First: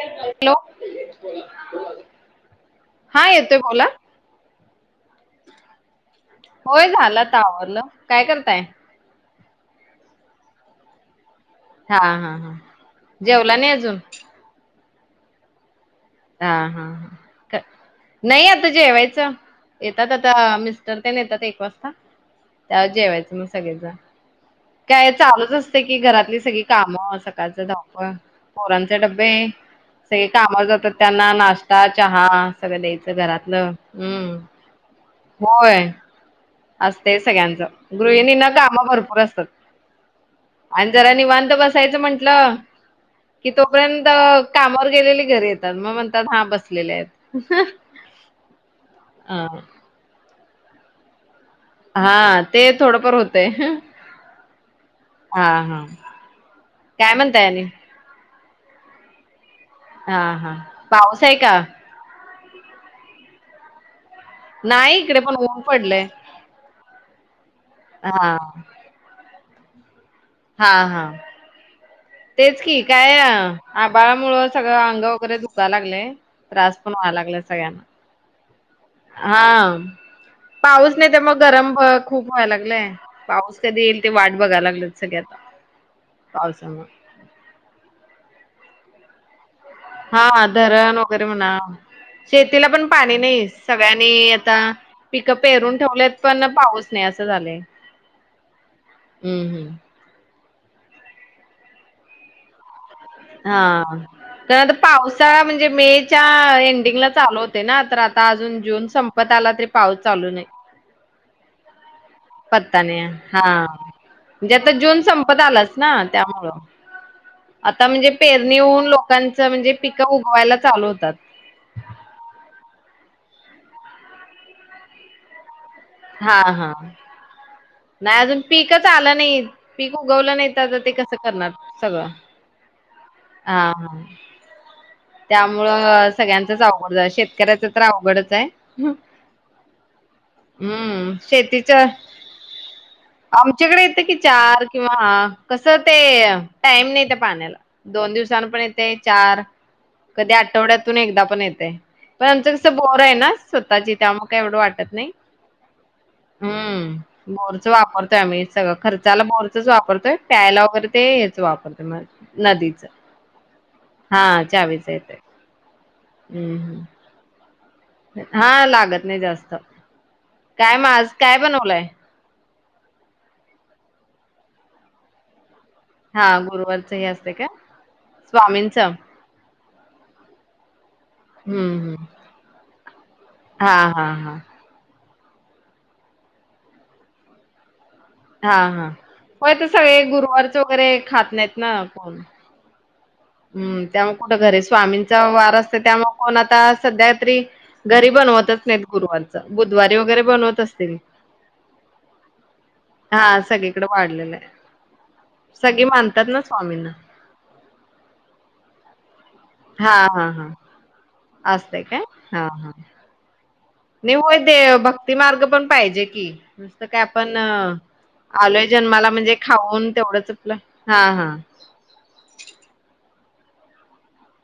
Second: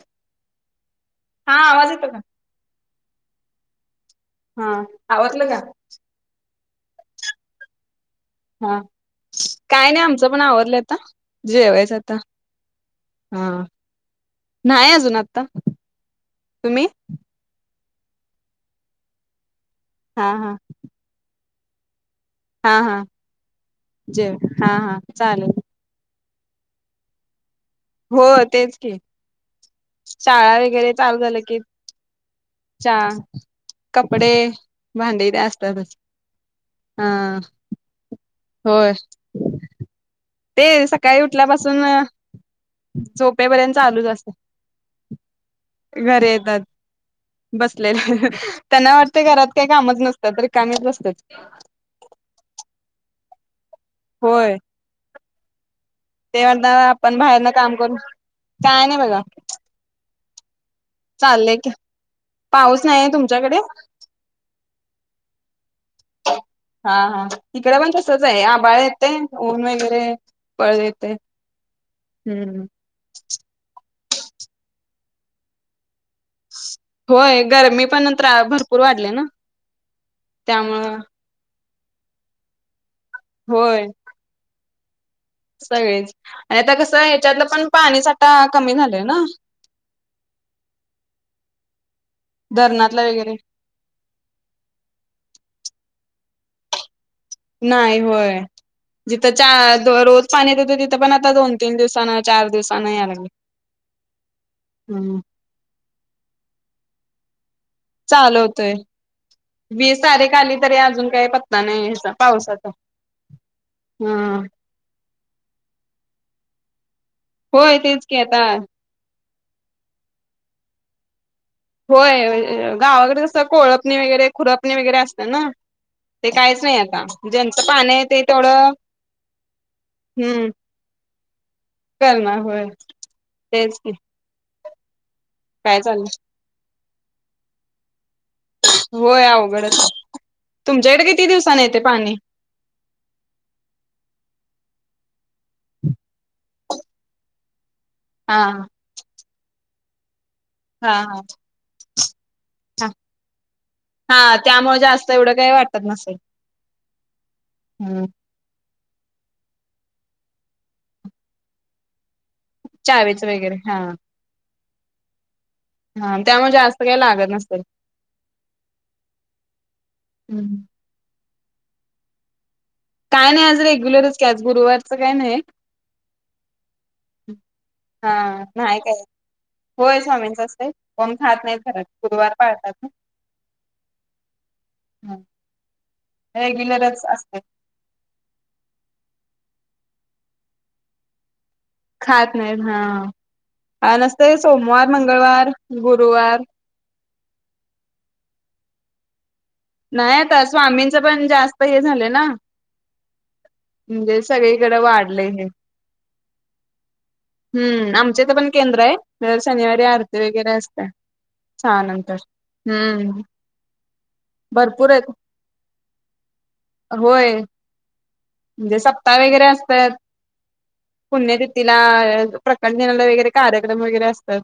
Hello. हा आवाज येतो का? हा येतोय बोला. हा आवरल का? होय झाल आत्ता आवरल. हा काय नाही. आम च पण आवरलय आता. जेवायचं हा आता हा हा. जेवला हा. नाही अजून? नाही अजून आता. ह हा हा तुम्ही क नाही आता जेवायचं. येतात हा हा आता मिस्टर तेन येतात एक वाजता. हा त्यावेळी हा जेवायचं मग सगळीजण. जेव हा हा काय चालेल. चालूच असतय की घरातली सगळी कामं सकाळच. धावपळ, हो तेच की पोरांचे डबे, सगळे शाळा कामावर जातात वगैरे चालू त्यांना झालं की नाश्ता, चहा सगळं चा द्यायचं, घरातलं कपडे हम् भांडी ते होय. असतातच हा असतंय सगळ्यांचं गृहिणींना काम होय. भरपूर असतात. ते आणि जरा सकाळी उठल्या निवांत पासून बसायचं म्हंटलं कि झोपेपर्यंत तोपर्यंत चालूच असते. कामावर गेलेले घरी येतात मग म्हणतात घरी हा येतात, बसलेले आहेत. बसलेले, त्यांना वाटतय अ घरात काय कामच नस नसतात रिकामीच बसत्यात. हा ते थोडंफार होतंय. होय. हा हा. ते म्हणता काय आपण म्हणताय बाहेरनं आणि काम करून काय नाही बघा. हा हा. पाऊस आहे का? चाललंय की पाऊस नाहीे तुमच्याकडे? नाही इकडे पण ऊन पडलंय हा, हा, इकडं पण तसच हा आहे, आबाळ येतय. ऊन वगैरे. हा, पळ हा, येते तेच हम्म की काय आ आबाळामुळं सगळं अंग वगैरे दुकालागलय. होय गरमी पण त्रा भर हा पाऊस त्यामुळं नाही त्यामुळं गरम खूप व्हाय लागलंय. पाऊस कधी होय येईल ते वाट बघा लागलोय. सगळेच आणि आता कसं हेच्यातलं पण पाणीसाठा कमी झालंय ना. हा धरण वगैरे म्हणा. शेतीला पण धरणातला पाणी वगैरे नई, सगळ्यांनी आता पिकं पेरून ठेवलेत. पण पाऊस नाही असं झालंय. नाही होय. जिथं चा हम्म हम्म. दरोज मी पण देतो तिथे पण आता दोन-तीन दिवसांन चार दिवसांन हा. तर हम्म पावसाळा म्हणजे मे च्या एंडिंगला चालू होत ना. तर आता चालू अजून होतय जून संपत आला तरी पाऊस चालू नई. काय पत्ता नई ह्याचा. पावसाचा पत्ता नई हा. हा म्हणजे आता जून संपत आलाच ना. त्यामुळं. होय आता तेच म्हणजे की आता पेरणी होऊन लोकां म्हणजे पिकं उगवायला चालू होतात. होय गावाकड कसं कोळपणी वगैरे, खुरपणी वगैरे असते ना. ते हा कायच हा नई आता. जेंच नाही अजून पीकच आलं नाही, पीक उगवलं नाही, आता ते कस करणार. सगळं. करमा होय हा तेच की हा काय त्यामुळं चाललं सगळ्यांचच अव शेतकऱ्याचं तर अवडच आहे होय अवघडच तुमच्याकडे हम्म किती दिवसाांनी शेतीच येते पाणी आमच्याकडे येतं कि चार किंवा कसं ते टाइम नाही त्या पाण्याला दोन हा दिवसन पण येते चार कधी हा आठवड्यातून एकदा पण येतय पण आमचं कस हा बोर आहे ना स्वतःची ते्हा का हा एवढं त्यामुळे वाटत जास्त नाही एवढं काही वाटत नसेल हम्म बोरच हम्म, वापरतोय आम्ही सगळं खर्च त्याला बरचच वापरतोय प्यायला वगैरे ते हेच वापरतो नदीच चावीच वगैरे हा चावी [unintelligible] हा त्यामुळे जास्त काही लागत नस हा लागत नाही जास्त हम्म, काय म आज काय बनवलंय. काय नाही आज रेग्युलरच क आज गुरुवारचं काय नाही. हा गुरुवारचं ह असते का हा नाही स्वामींचं? काय होय स्वामींचं असते कोण खात नाही हं, खरात हं. गुरुवार पाळतात ना हां, हां, हां. [unintelligible] रेग्युलरच असते हा हा होय तर सगळे गुरुवारचे वगैरे खात नाही ना कोण खात नाहीत हा हम्म आणि त्यामुळ नसते कुठे घरी सोमवार स्वामींचा मंगळवार वार असतोय त्यामुळ कोण गुरुवार आता सध्या तरी घरी बनवतच नाही गुरुवारी. नाही आता स्वामींच पण जास्त हे झालं ना हां, सगळीकडे म्हणजे वाढलेलं आहे. सगळीकड वाढलय हे सगळी मानतात ना स्वामींना. हम्म आमचे तर पण केंद्र ये. तर शनिवारी हां, आरती हां, हां. वगैरे असत असत्या सहा असतंय नंतर हम्म नी होय ते भरपूर आहेत भक्ती मार्ग पण पाहिजे कि नसत काय होय आपण आलोय म्हणजे जन्माला सप्ताह म्हणजे वगैरे खाऊन असतात तेवढंच आपलं हा हा पुण्यतिथीला प्रकट दिनाला वगैरे कार्यक्रम वगैरे असतात.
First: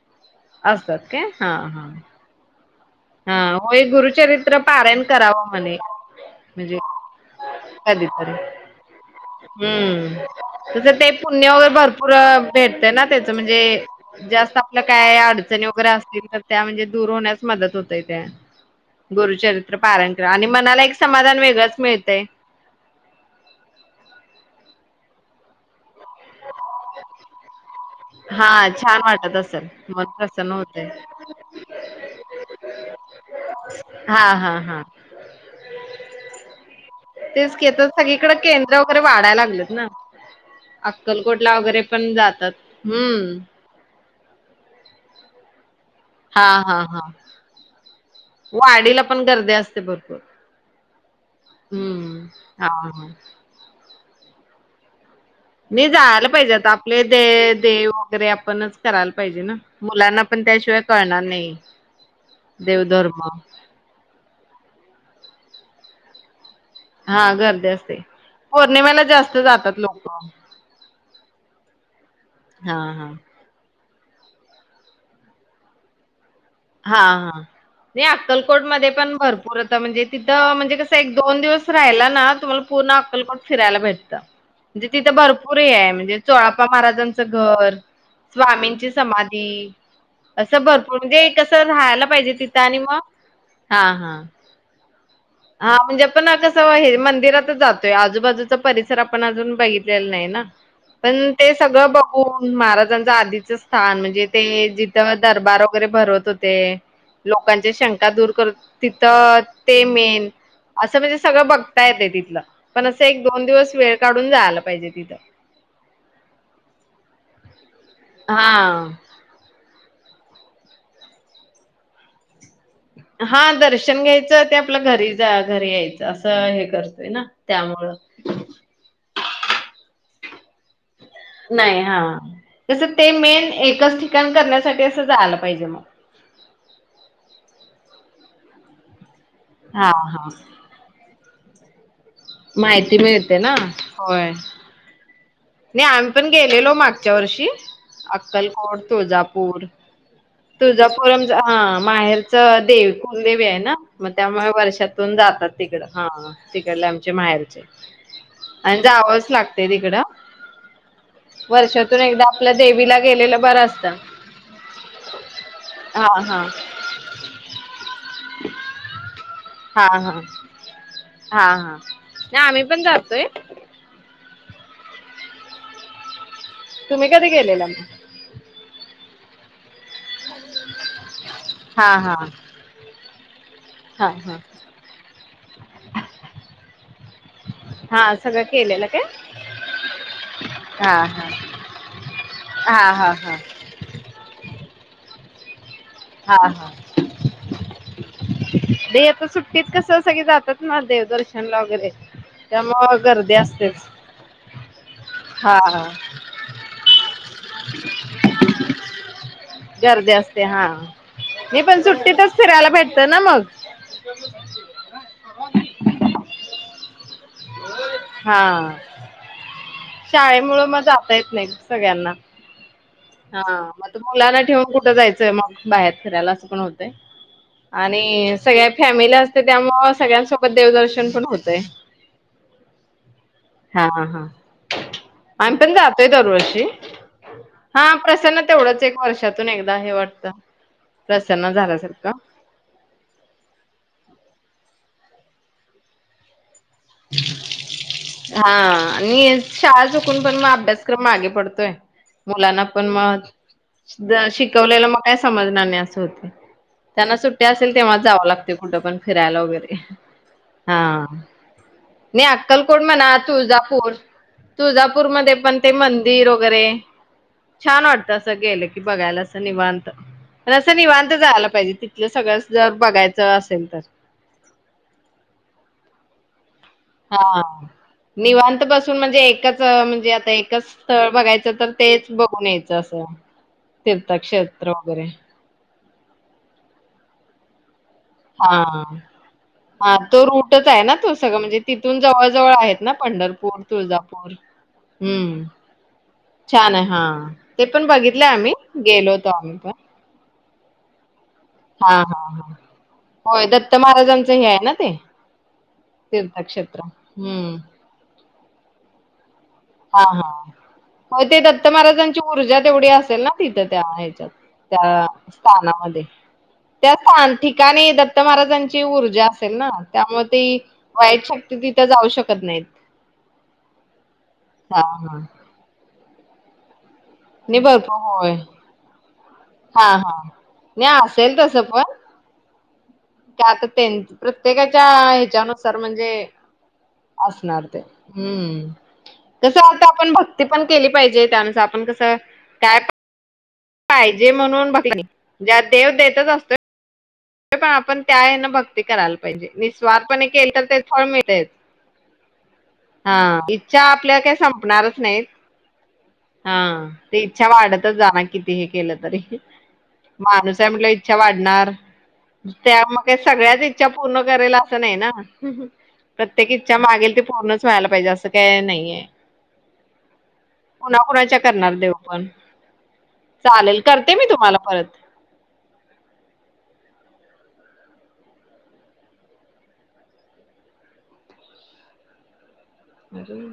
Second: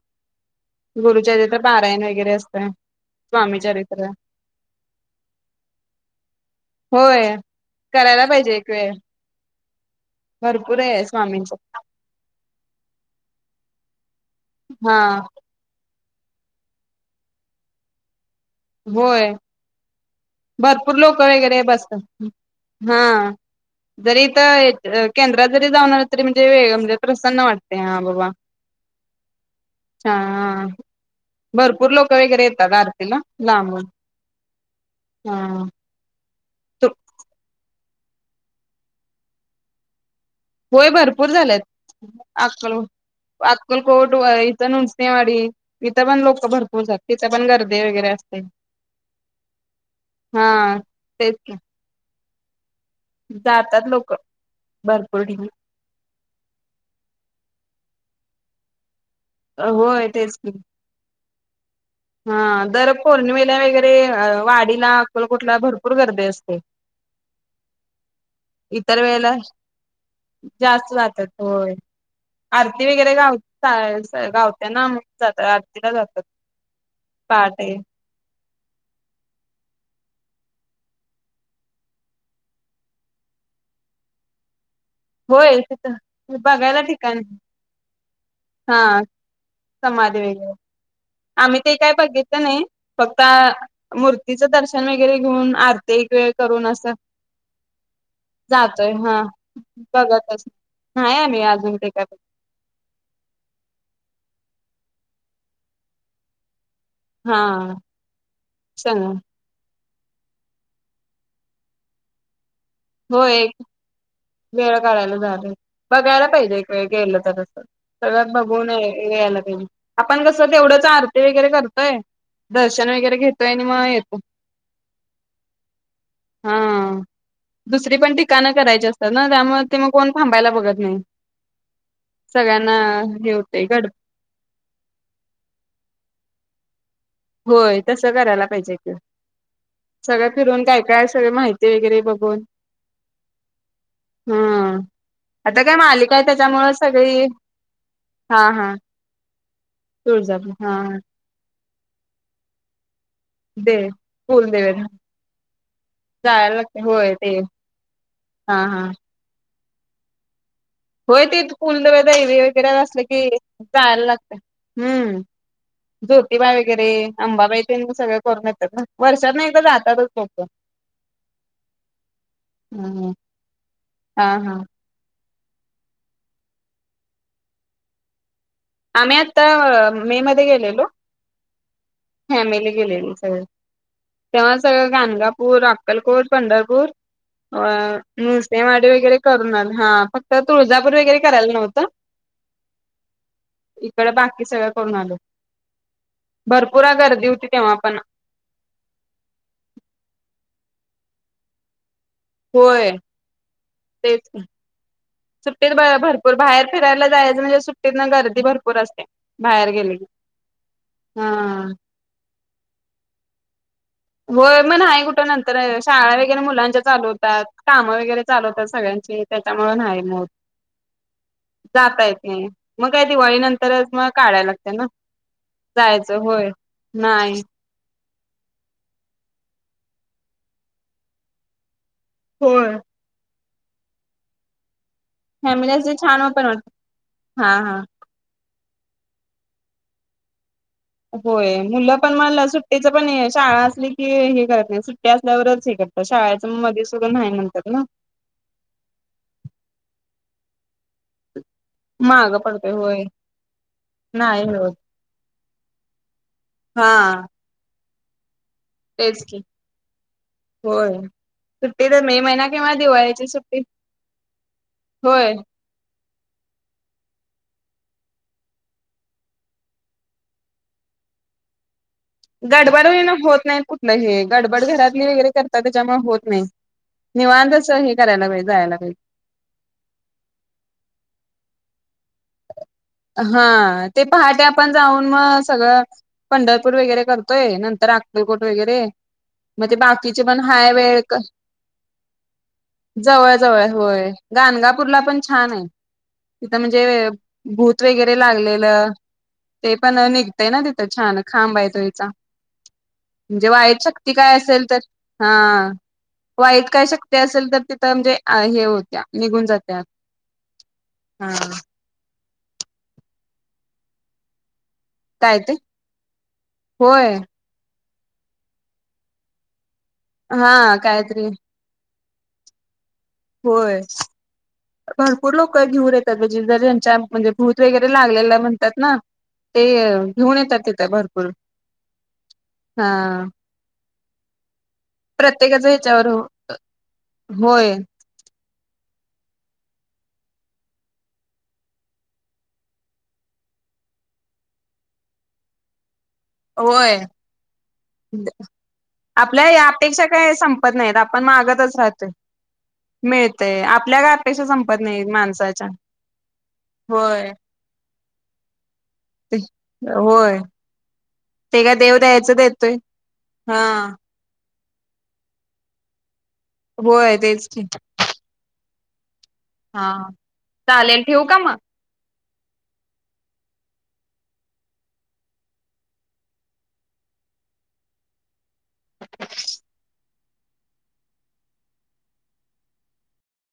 असतात काय गुरुच्या हा तिथ हा पारायण वगैरे असतं स्वामी होय चरित्र गुरुचरित्र पारायण करावं म्हणे म्हणजे होय करायला कधीतरी पाहिजे एक वेळ हम्म. भरपूर तसं आहे ते स्वामींच पुण्य भरपूर भेटतय ना त्याच म्हणजे जास्त आपलं हा काय अडचणी वगैरे अस त्या म्हणजे दूर होण्यास मदत होतय त्या होय गुरुचरित्र पारायण कर आणि मनाला एक भरपूर लोक समाधान वगैरे वेगळंच बसतात. मिळतय. हा जरी इथ केंद्रात जरी जाऊन आलात. तरी म्हणजे वेग म्हणजे, प्रसन्न वाटत, हा बाबा हा छान वाटत असेल मन प्रसन्न छान होतय भरपूर लोक वगैरे येतात आरतीला. लांबून हा, हा, हा. तू. तेच की आता सगळीकड केंद्र वगैरे वाढायला लागलेत ना. होय भरपूर अक्कलकोटला झालेत, वगैरे पण जातात हम्म अकलकोट. इथन उंचनेवाडी. तिथं पण लोक हा हा भरपूर हा जातात, तिथं पण गर्दी वगैरे असते. वाडीला पण गर्दी असते भरपूर हा. तेच की हम्म. हा, हा. जातात लोक, भर मी जायला पाहिजे, आता आपले ते देव. वगैरे आपणच कराल. पाहिजे ना, होय मुलांना तेच पण की त्याशिवाय कळणार नाही. [inaudible] दर देवधर्म पौर्णिमेला वगैरे वाडीला अक्कलकोटला भरपूर गर्दी असते. हा गर्दी असते, इतर पौर्णिमेला वेळेला जास्त जातात लोक. जास्त जातात होय. हा आरती हा वगैरे गावत्या. गावत्याना जात आरतीला जातात. हा, हा, पहाटे नाही अक्कल अकलकोट मध्ये पण भरपूर आता म्हणजे, तिथं म्हणजे कसं एक दोन दिवस राहिला ना, तुम्हाला पूर्ण अक्कलकोट फिरायला भेटत. म्हणजे तिथं भरपूर होय हे आहे. तिथं म्हणजे चोळाप्पा बघायला ठिकाण महाराजांचं घर. हा स्वामींची समाधी, समाधी वगैरे असं भरपूर म्हणजे. आम्ही कसं ते काय राहायला पाहिजे बघितलं तिथं नाही आणि मग, फक्त हा, हा, मूर्तीचं दर्शन वगैरे घेऊन हा आरती म्हणजे एक पण वेळ कस करून असं हे मंदिरातच जातोय आजूबाजूचा जातोय परिसर हा आपण अजून बघितलेला नाही ना, बघतच नाही पण आम्ही ते अजून सगळं काय बघून महाराजांच आधीच स्थान म्हणजे ते जिथं दरबार वगैरे भरवत होते. ते. हा लोकांच्या शंका दूर कर सांग तिथं ते मेन असं म्हणजे, सगळं बघता येते तिथलं. पण असं होय दोन एक दिवस वेळ काढून जायला वेळ पाहिजे तिथं. काढायला झालंय बघायला पाहिजे एक वेळ गेलं तर तसं सगळं बघून या हा. यायला पाहिजे आपण कसं तेवढंच आरती वगैरे करतोय दर्शन वगैरे हा घेतोय आणि मग दर्शन येतो घ्यायचं ते आपल्या घरी जा घरी यायचं असं हा हे करतोय ना त्यामुळं. दुसरी पण ठिकाणं करायची असतात ना त्यामुळे, ते मग कोण थांबायला बघत नाही नाही हा सगळ्यांना तस ते हे मेन होते गड एकच ठिकाण करण्यासाठी असं जायला पाहिजे मग. होय तसं करायला पाहिजेेत. हा सगळं हा फिरून काय काय सगळ माहिती ते वगैर [unintelligible] माहिती मिळते ना, होय. हा आता काय नाही आम्ही मालिका आहे पण गेलेलो त्याच्यामुळे मागच्या सगळी वर्षी हा हा अक्कलकोट तुळजापूर, तुळजापूर हा तुळजापूरम हा माहेरच देव कुलदेवी आहे ना, दे मग त्यामुळे कुलदेवे वर्षातून जातात तिकड हा जायला लागते तिकडले आमचे होय ते माहेरचे हा आणि हा जावंच लागत तेदीकड [unintelligible] होय ते फुलदवे आपल्या वगैरे देवीला असले, की गेलेलं बरं असतं. जायला लागत, हम्म हा हा. ज्योतिबाई वगैरे, अंबाबाई त्यां सगळं वर्षातन एकदा हा जातातच हा लोकं. हा हा नाही आम्ही पण ह्. जातोय हा हा. तुम्ही कधी गेलेला? आम्ही आता मे मध्ये गेलेलो, हा हा फॅमिली गेलेली. हम. हा हा तेव्हा सगळं गाणगापूर, अक्कलकोट, पंढरपूर, हा सगळं केलेलं नरसोबावाडी काय? वगैरे करून आलो, हा फक्त तुळजापूर हा वगैरे हा करायला नव्हतं. हा हा हा इकड बाकी सगळ करून आलो हा हा भरपूर गर्दी होती तेव्हा पण दे आता, सुट्टीत कस सगळे जातात ह देवदर्शन ला वगैरे होय त्यामुळं गर्दी असतेच. तेच हा सुट्टीत हा बाहेर भरपूर बाहेर फिरायला जायचं म्हणजे सुट्टीत ना गर्दी भरपूर असते, बाहेर गेलं कि. गर्दी असते हा मी पण सुट्टीतच फिरायला भेटत न मग होय मण आहे कुठं नंतर शाळा वगैरे मुलांच्या चाल काम वगैरे चालवतात सगळ्यां त्याच्या शाळे मुळं मग जाता येत नाही जाता सगळ्यांना. येत नाही. मग काय दिवाळी हा नंतरच मग मुलांना काढायला ठेवून लागते ना कुठं जायचंय मग बाहेर जायचं फिरायला असं होय. पण होतय. नाही आणि सगळ्या फॅमिली असते त्यामु सगळ्यांसोबत देवदर्शन पण होतय. हो हा हा हा आम्ही हम पण जैसे जातोय छान पण वाटते. असं ना तेवढंच एक वर्षातून एकदा हे वाटतं. प्रसन्न होय मुलं झाल्यासारखं पण म्हणलं सुट्टेच पण शाळा असली की हे करते सुट्ट असल्यावरचत शा हा आणि शाळा चू पण अभ्यासक्रम मागे पडतो. मागं मुलांना पडतोय पण होय म नाही होत शिकवलेलं मग का समजणार नाही अस हो त्यांना हा. सुट्ट्या असेल. तेव्हा जावं लागते. ते कुठं पण तेच की फिरायला वगैरे होय हा! सुट्टी तर मे नाही महिना किंवा अक्कलकोट म्हणा दिवाळीची सुट्टी तुळजापूर तुळजापूर होय मध्ये पण ते, मंदिर वगैरे छान वाटत अस गेलं की बघायला अस निवांत प अस निवांत जायला पाहिजे. तिथलं सगळं जर गडबड हेन बघायचं नाहीत असेल तर कुठलं हि गडबड घरातली वगैरे करतात त्याच्यामुळे हो नाही हा निवांत असं हे करायला पाहिजे निवांत जायला बसून पाहिजे म्हणजे, एकच म्हणजे आता एकच स्थळ बघायचं तर, तेच बघूूनेत हा ते पहाटे आपण वगैरे. जाऊन मग सगळं पंढरपूर वगैरे करतोय नंतर अक्कलकोट हा वगैरे मग ते हा तो बाकीचे पण रूटच हाय आहे ना वेळ तू सगळं म्हणजे, तिथून जवळ जवळ आहेत ना जवळ पंढरपूर, जवळ होय तुळजापूर गाणगापूरला पण हम्म छान आहे तिथं छान आहे. हा! म्हणजे भूत वगैरे लागलेलं ते पण निघतय ना तिथ [inaudible] खांब आहे हां, त्यांचा हां, हां. होय, म्हणजे दत्त वाईट शक्ती महाराजांचं काय हे आहे असेल ना तर ते हा वाईट तीर्थक्षेत्र. काय शक्ती असेल हं. तर तिथं म्हणजे, अ हे होत्या निघून जातात. हा हा हो ते दत्त महाराजां ची ऊर्जा तेवढी असेल ना! तिथं त्या ह्याच्यात त्या काय ते स्थानामध्ये त्या होय स्थान ठिकाणी आता महाराजांची ऊर्जा असेल ना? त्यामुळे हा ती वाईट कायतरी शक्ती तिथे जाऊन शकते. शकत नाहीत. होय. हा हा भरपूर लोक घेऊन जिलदार यांच्या [unintelligible] म्हणजे नाही भूत वगैरे भरपूर होय लागलेला म्हणतात, ना ते हा हा घेऊन येतात तिथे नाही भरपूर. असेल तसं पण हा आता प्रत्येकाच्या प्रत्येकाच ह्याच्यानुसार ह्याच्यावर म्हणजे असणार होय. ते, हम्म. कसं आता आपण भक्ती पण केली पाहिजे, त्यानुसार आपण कसं काय. पाहिजे म्हणून [unintelligible] ज्या देव देत होय. पण आपण त्या हना भक्ती करायला पाहिजे, आपल्या या अपेक्षा निस्वारपणे काय केल तर संपत ते नाहीत फळ आपण मिळते, मागतच राहतोय. हा मिळतय इच्छा काय आपल्या काही अपेक्षा संपत संपणारच नाही नाहीत माणसाच्या. हा, ते होय. इच्छा वाढत जा किती हे [unintelligible] केलं तरी होय माणूस आहे म्हटल्यावर इच्छा ते वाढणार. काय देव द्यायचं देतोय. त्यामध्येग सगळ्याच हा. इच्छा पूर्ण करायला. नाही ना. प्रत्येक इच्छा मागेल होय ती तेच पूर्णच व्हायला पाहिजे असं काही नाहीये. हा चालेल, ठेऊ का कुणाकुणाच्या मग? करणार देव पण. चालेल, करते मी तुम्हाला परत. [unintelligible] [unintelligible]